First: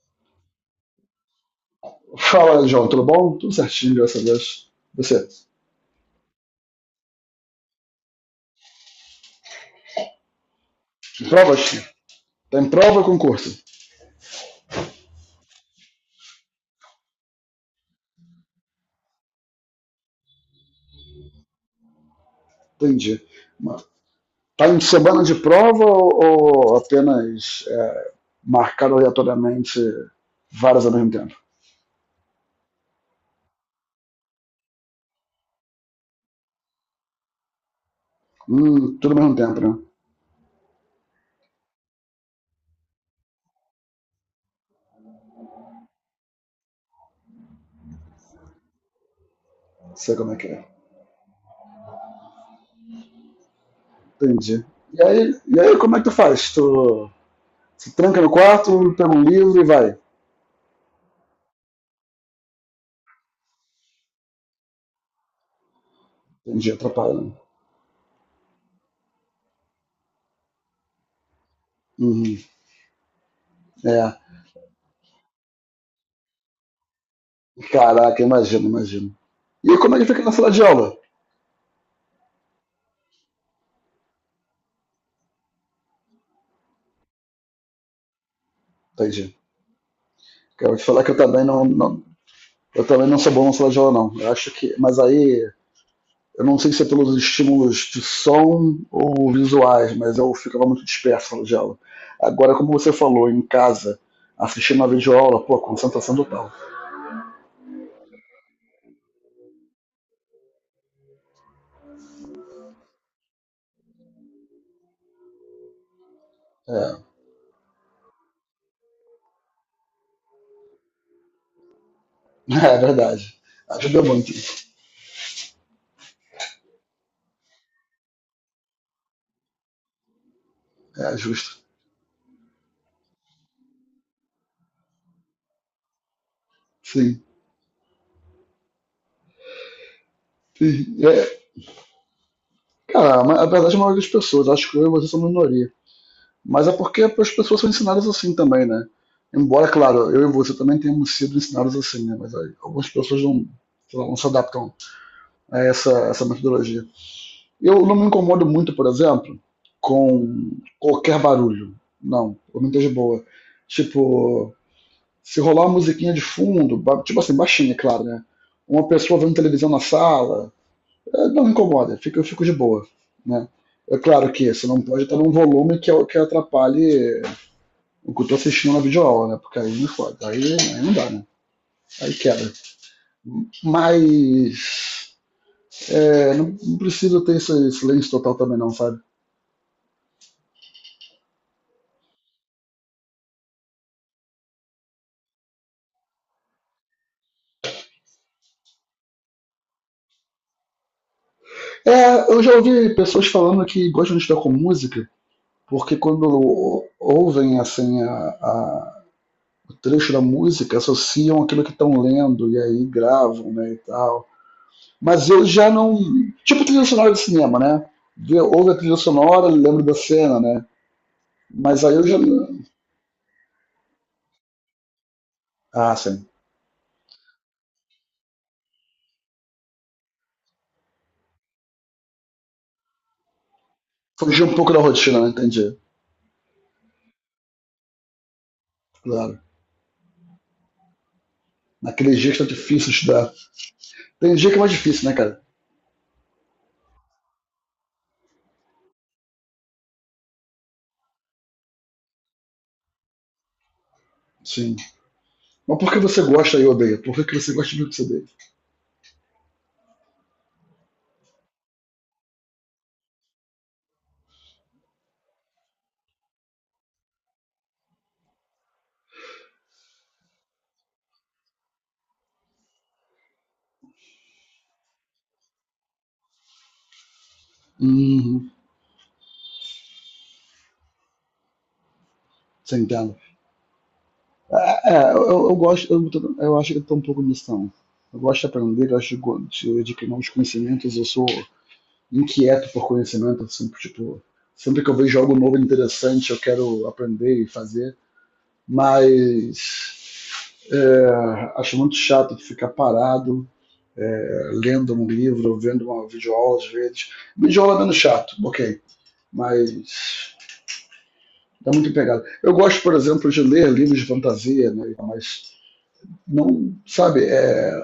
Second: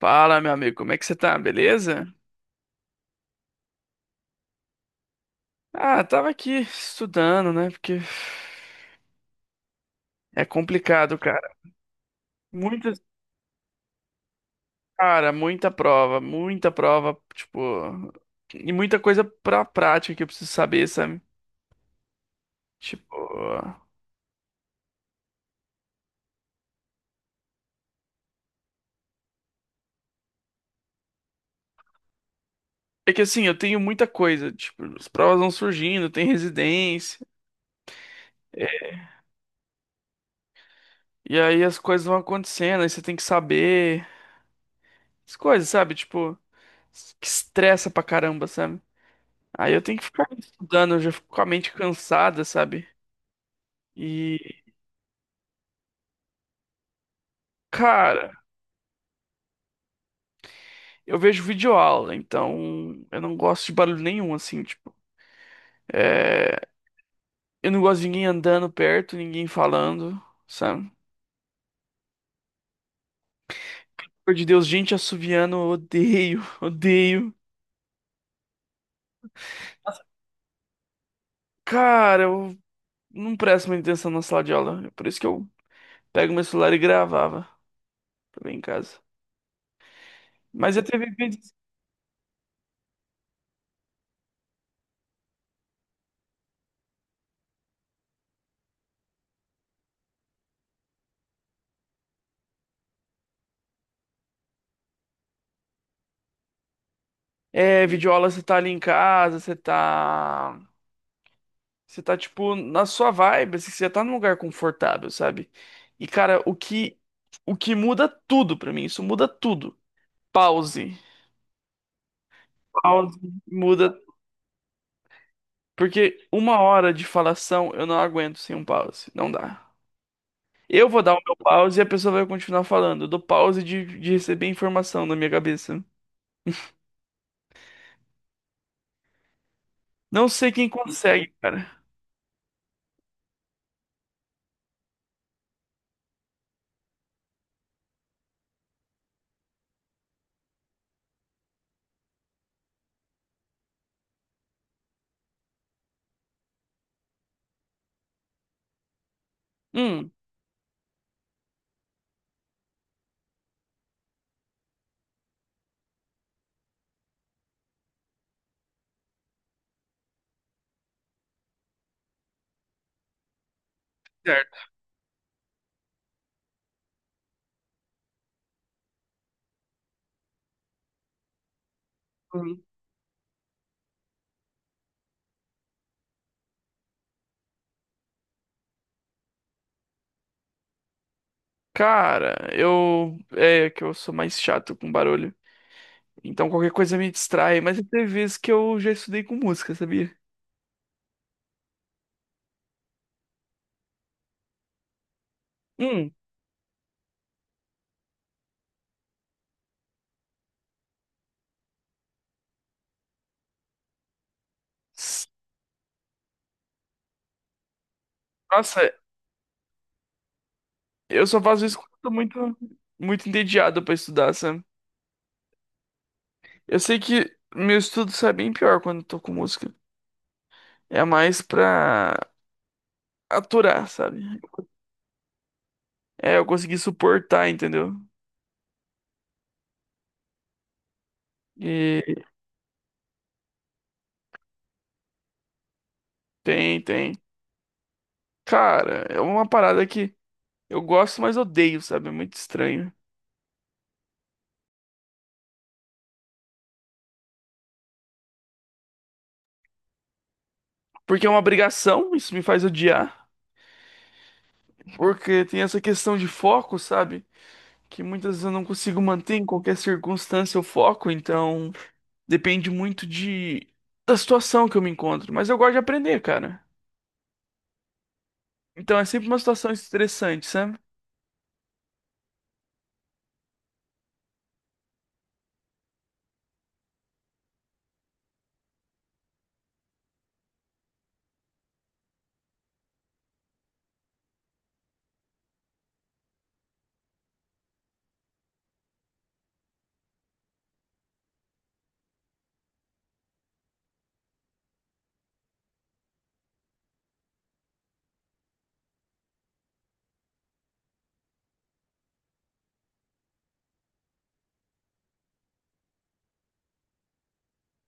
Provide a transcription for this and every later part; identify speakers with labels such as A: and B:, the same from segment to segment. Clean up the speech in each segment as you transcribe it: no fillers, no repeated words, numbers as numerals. A: Fala, meu amigo, como é que você tá? Beleza?
B: Fala, João, tudo bom? Tudo certinho, graças a Deus. Você?
A: Ah, tava aqui estudando, né? Porque é complicado, cara.
B: Provas? Tem prova
A: Muitas,
B: ou concurso?
A: cara, muita prova, tipo, e muita coisa pra prática que eu preciso saber, sabe? Tipo,
B: Entendi. Uma- Tá em semana de prova ou apenas marcado aleatoriamente várias ao mesmo tempo?
A: é que assim, eu tenho muita coisa, tipo, as provas vão surgindo, tem residência, é,
B: Tudo ao mesmo tempo, né?
A: e aí as coisas vão acontecendo, aí você tem que saber as coisas, sabe? Tipo, que estressa pra caramba, sabe? Aí eu tenho que
B: Sei
A: ficar
B: como é que é.
A: estudando, eu já fico com a mente cansada, sabe? E,
B: Entendi. E aí como é que tu faz? Tu se tranca no
A: cara,
B: quarto, pega um livro e vai.
A: eu vejo videoaula, então eu não gosto de barulho nenhum, assim, tipo. É,
B: Entendi, atrapalha, né?
A: eu não gosto de ninguém andando perto, ninguém falando, sabe?
B: Uhum. É,
A: Por de Deus, gente assoviando, eu odeio, odeio.
B: caraca, imagino, imagino. E como é que fica na sala de aula?
A: Cara, eu não presto muita atenção na sala de aula. É por isso que eu pego meu celular e gravava também em casa.
B: Entendi. Eu
A: Mas
B: vou
A: eu
B: te falar
A: teve
B: que eu também
A: vídeos.
B: não, eu também não sou bom na sala de aula, não. Eu acho que... Mas aí, eu não sei se é pelos estímulos de som ou visuais, mas eu ficava muito disperso na sala de aula. Agora, como você falou, em casa, assistindo uma videoaula, pô, concentração total.
A: É, videoaula, você tá ali em casa, você tá. Você tá, tipo, na sua vibe, assim, você já tá num lugar confortável, sabe? E, cara,
B: É,
A: o que muda tudo pra mim, isso muda tudo. Pause.
B: é
A: Pause
B: verdade.
A: muda.
B: Ajuda muito.
A: Porque uma hora de falação eu não aguento sem um pause. Não dá. Eu vou dar
B: É
A: o meu
B: justo.
A: pause e a pessoa vai continuar falando. Eu dou pause de receber informação na minha cabeça.
B: Sim.
A: Não sei quem
B: É,
A: consegue, cara.
B: cara, a verdade é a maioria das pessoas, acho que eu e você são minoria. Mas é porque as pessoas são ensinadas assim também, né? Embora, claro, eu e você também tenhamos sido ensinados assim, né? Mas aí, algumas pessoas não, sei lá, não se adaptam a essa metodologia. Eu não me incomodo muito, por exemplo,
A: Hum,
B: com qualquer barulho. Não, eu não tô de boa. Tipo, se rolar uma musiquinha de fundo, tipo assim, baixinha, é claro, né? Uma pessoa vendo televisão na sala, não me incomoda, eu fico de boa, né? É claro que
A: certo.
B: você não pode estar num volume que atrapalhe o que eu tô assistindo na videoaula, né? Porque aí me foda, aí não dá, né? Aí quebra.
A: Hum.
B: Mas é, não precisa ter esse silêncio total também não, sabe?
A: Cara, eu. É que eu sou mais chato com barulho. Então qualquer coisa me distrai, mas tem vezes que eu já estudei com música, sabia?
B: É, eu já ouvi pessoas falando que gostam de estar com música, porque
A: Hum.
B: quando ouvem assim o trecho da música, associam aquilo que estão lendo e aí gravam, né, e tal. Mas
A: s-
B: eu já não, tipo trilha sonora de cinema, né? Ouve a
A: Nossa,
B: trilha sonora, lembro da cena, né?
A: eu só faço isso
B: Mas
A: quando
B: aí
A: eu
B: eu
A: tô
B: já...
A: muito, muito entediado pra estudar, sabe?
B: ah, sim.
A: Eu sei que meu estudo sai bem pior quando eu tô com música. É mais pra aturar, sabe?
B: Fugir um pouco da rotina, né? Entendi.
A: É, eu consegui suportar, entendeu?
B: Claro. Naqueles
A: E
B: dias que tá difícil estudar. Tem dia que é mais difícil, né, cara?
A: tem, tem. Cara, é uma parada que eu gosto, mas odeio, sabe? É muito estranho.
B: Sim. Mas por que você gosta e odeia? Por que que você gosta de o que você odeia?
A: Porque é uma obrigação, isso me faz odiar. Porque tem essa questão de foco, sabe? Que muitas vezes eu não consigo manter em qualquer circunstância o foco, então depende muito de da situação que eu me encontro, mas eu gosto de aprender, cara.
B: Uhum.
A: Então é sempre uma situação estressante, sabe?
B: Você entende? Eu gosto, eu acho que eu tô um pouco nisso também. Eu gosto de aprender, eu acho que... de adquirir novos conhecimentos, eu sou inquieto por conhecimento, eu sempre, tipo, sempre que eu vejo algo novo e interessante, eu quero aprender e fazer, mas é, acho muito chato ficar parado lendo um livro, vendo uma videoaula às vezes. Videoaula é menos chato, ok, mas tá muito empregado. Eu gosto, por exemplo, de ler livros de fantasia, né? Mas não, sabe,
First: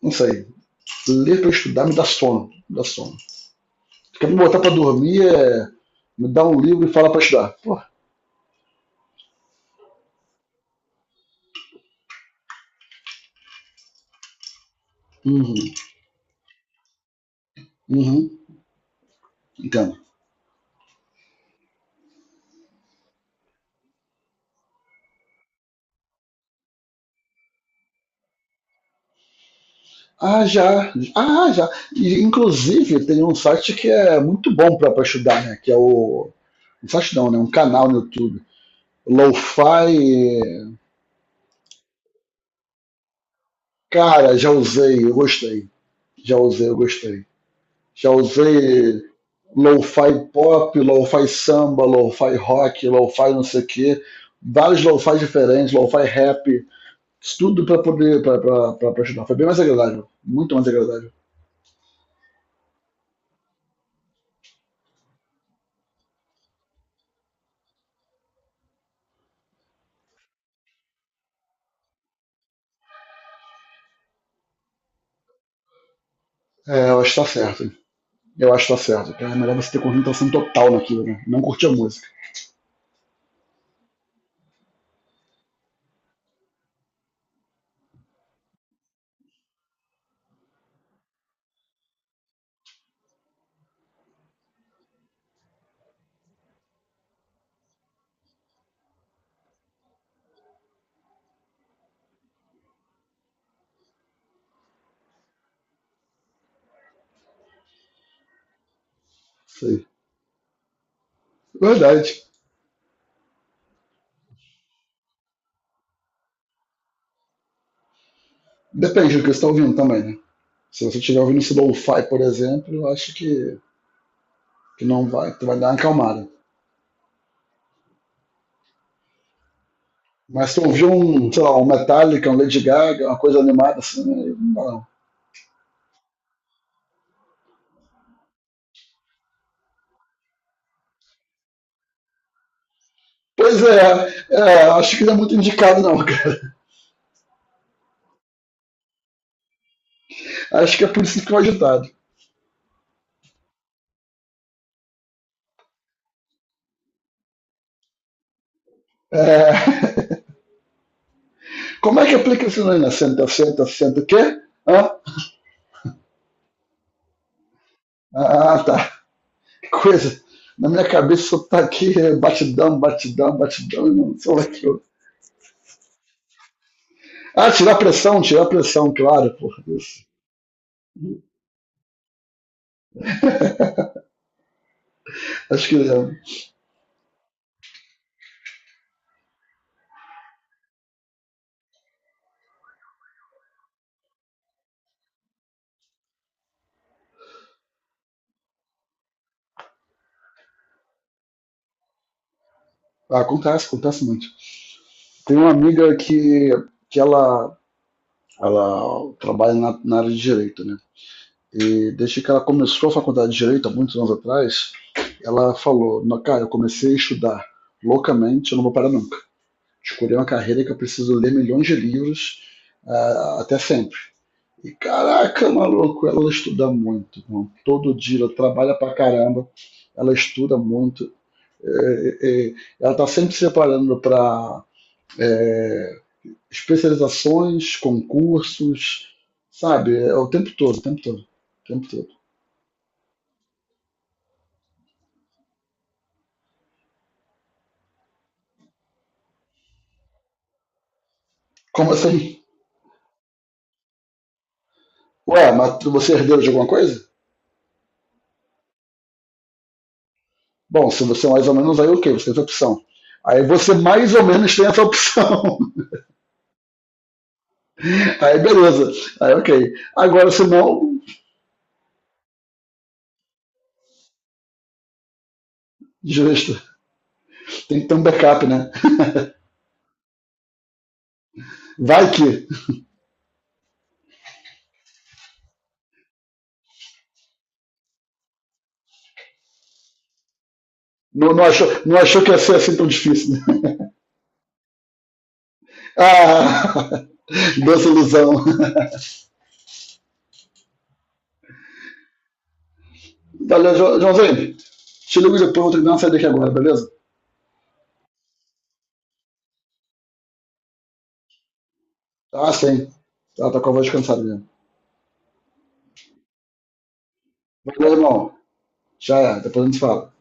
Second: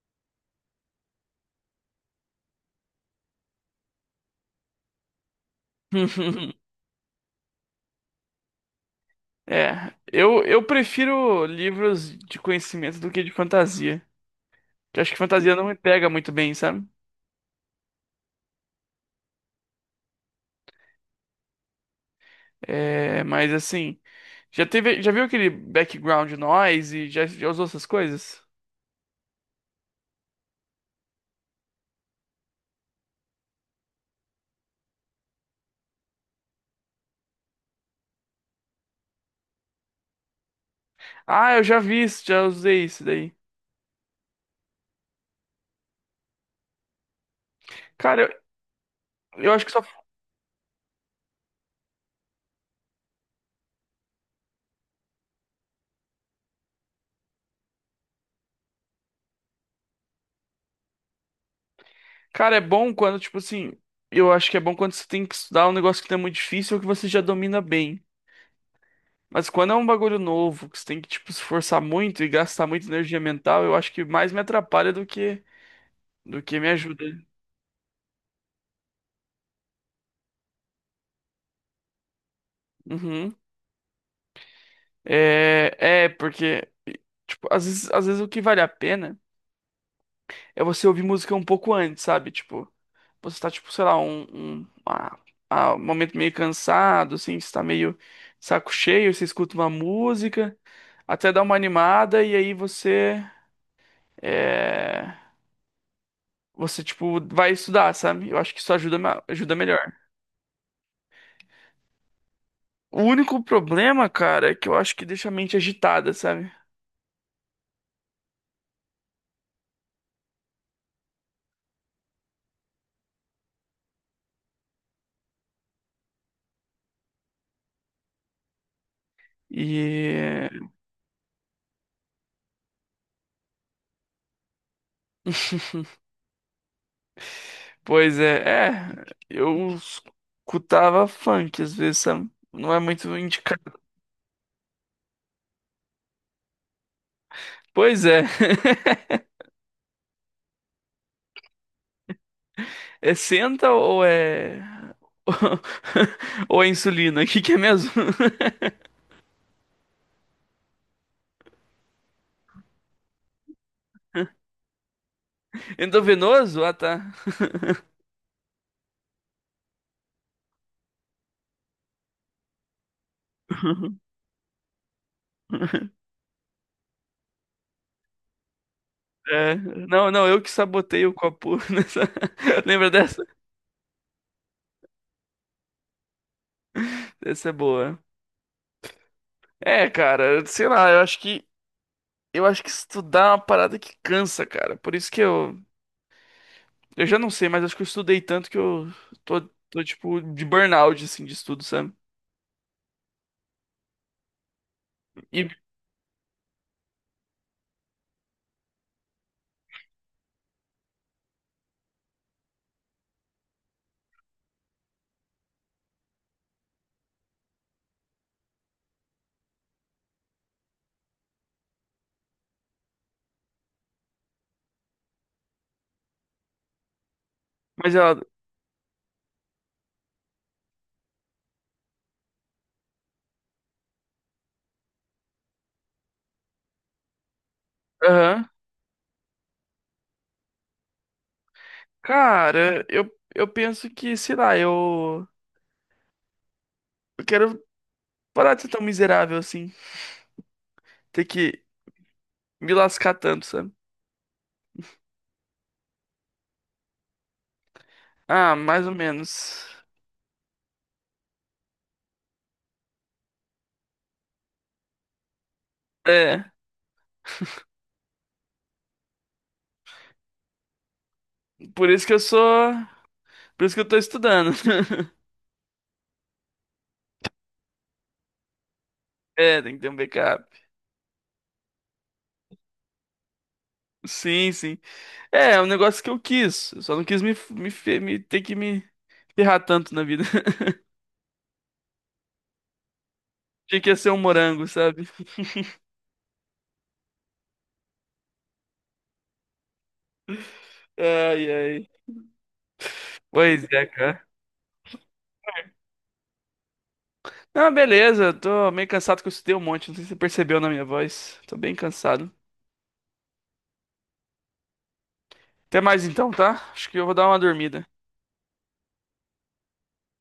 B: não sei, ler para estudar me dá sono, me dá sono. Quer me botar para dormir é me dá um livro e fala para estudar. Pô,
A: É, eu prefiro livros de conhecimento do que de fantasia. Que eu acho que fantasia
B: uhum,
A: não me pega muito bem, sabe?
B: uhum, entendo.
A: É, mas assim, já teve, já viu aquele background noise? Já, já usou essas coisas?
B: Ah, já, ah, já. E, inclusive, tem um site que é muito bom para estudar, né? Que é o... Um site não, né? Um canal no YouTube. Lo-fi.
A: Ah, eu já vi isso, já usei isso daí.
B: Cara, já usei, eu gostei. Já usei, eu gostei. Já
A: Cara,
B: usei
A: eu acho que só
B: lo-fi pop, lo-fi samba, lo-fi rock, lo-fi não sei o quê. Vários lo-fi diferentes, lo-fi rap. Isso tudo pra poder pra estudar. Foi bem mais agradável. Muito mais agradável.
A: cara, é bom quando, tipo assim, eu acho que é bom quando você tem que estudar um negócio que não é muito difícil ou que você já domina bem. Mas quando é um bagulho novo, que você tem que, tipo, se esforçar muito e gastar muita energia mental, eu acho que mais me atrapalha do que me
B: É, eu
A: ajuda.
B: acho que tá certo. Eu acho que tá certo. É melhor você ter concentração total naquilo, né? Não curtir a música.
A: Uhum. Porque, tipo, às vezes o que vale a pena é você ouvir música um pouco antes, sabe? Tipo, você tá, tipo, sei lá, um momento meio cansado, assim, você tá meio de saco cheio, você escuta uma música, até dá uma animada, e aí é, você, tipo, vai estudar, sabe? Eu acho que isso ajuda, ajuda
B: Sei.
A: melhor.
B: Verdade.
A: O único problema, cara, é que eu acho que deixa a mente agitada, sabe?
B: Depende do que você tá ouvindo também, né? Se você estiver ouvindo esse lo-fi, por exemplo, eu acho que não vai, tu vai dar uma acalmada.
A: E,
B: Mas tu ouviu um, sei lá, um Metallica, um Lady Gaga, uma coisa animada assim, né? Não dá não.
A: pois é, é, eu escutava funk às vezes, sabe? Não é muito
B: Pois
A: indicado.
B: é, é, acho que não é muito indicado não, cara.
A: Pois é.
B: Acho que é por isso que ficou agitado.
A: É senta ou é. Ou é insulina? O que que é mesmo?
B: É, como é que aplica isso aí, né? Senta, senta, senta, o quê? Hã?
A: Endovenoso? Ah, tá.
B: Ah, tá. Que coisa. Na minha cabeça só tá aqui batidão, batidão, batidão, e não sei lá que eu... Ah, tirar pressão, claro,
A: É,
B: porra. Isso.
A: não, não, eu que sabotei o copo nessa. Lembra dessa?
B: Acho que é,
A: Essa é boa. É, cara, sei lá, eu acho que. Eu acho que estudar é uma parada que cansa, cara. Por isso que eu. Eu já não sei, mas acho que eu estudei tanto que tô, tô tipo, de burnout, assim, de estudo, sabe?
B: acontece, acontece muito. Tem
A: E,
B: uma amiga que ela trabalha na área de direito, né? E desde que ela começou a faculdade de direito, há muitos anos atrás, ela falou: "Não, cara, eu comecei a estudar loucamente, eu não vou parar nunca. Escolhi uma carreira que eu preciso ler milhões de livros, ah, até sempre". E caraca, maluco, ela estuda muito, irmão. Todo
A: mas ela.
B: dia ela trabalha pra caramba, ela estuda muito. É, é, é, ela tá sempre se preparando pra é, especializações,
A: Aham.
B: concursos, sabe? É o tempo todo, o tempo todo, o tempo todo.
A: Cara, eu penso que, sei lá, eu. Eu quero. Parar de ser tão miserável assim. Ter que
B: Como assim?
A: me lascar tanto, sabe?
B: Ué, você é herdeiro de alguma coisa?
A: Ah, mais ou menos.
B: Bom, se você é mais ou menos, aí ok, você tem essa opção. Aí você mais ou menos tem essa opção.
A: É,
B: Aí beleza. Aí ok. Agora, se não,
A: por isso que eu sou. Por isso que eu tô estudando.
B: justo. Tem que ter um backup, né?
A: É, tem que ter um backup.
B: Vai que...
A: Sim, sim. É, é um negócio que eu quis. Eu só não quis me, me, fe- me ter que me ferrar tanto na vida.
B: Não, não achou, não achou que ia ser assim tão difícil, né?
A: Tinha que ser um morango, sabe?
B: Ah, doce ilusão.
A: Ai, ai. Pois
B: Valeu,
A: é, cara.
B: Joãozinho. Te ligo depois, vou ter que dar uma saída aqui agora, beleza?
A: Não, beleza. Eu tô meio cansado que eu estudei um monte. Não sei se você percebeu na minha voz. Tô bem cansado.
B: Tá sim. Ela tá com a voz cansada mesmo.
A: Até mais então, tá? Acho que eu vou dar uma dormida.
B: Valeu, irmão. Já é, depois a gente fala.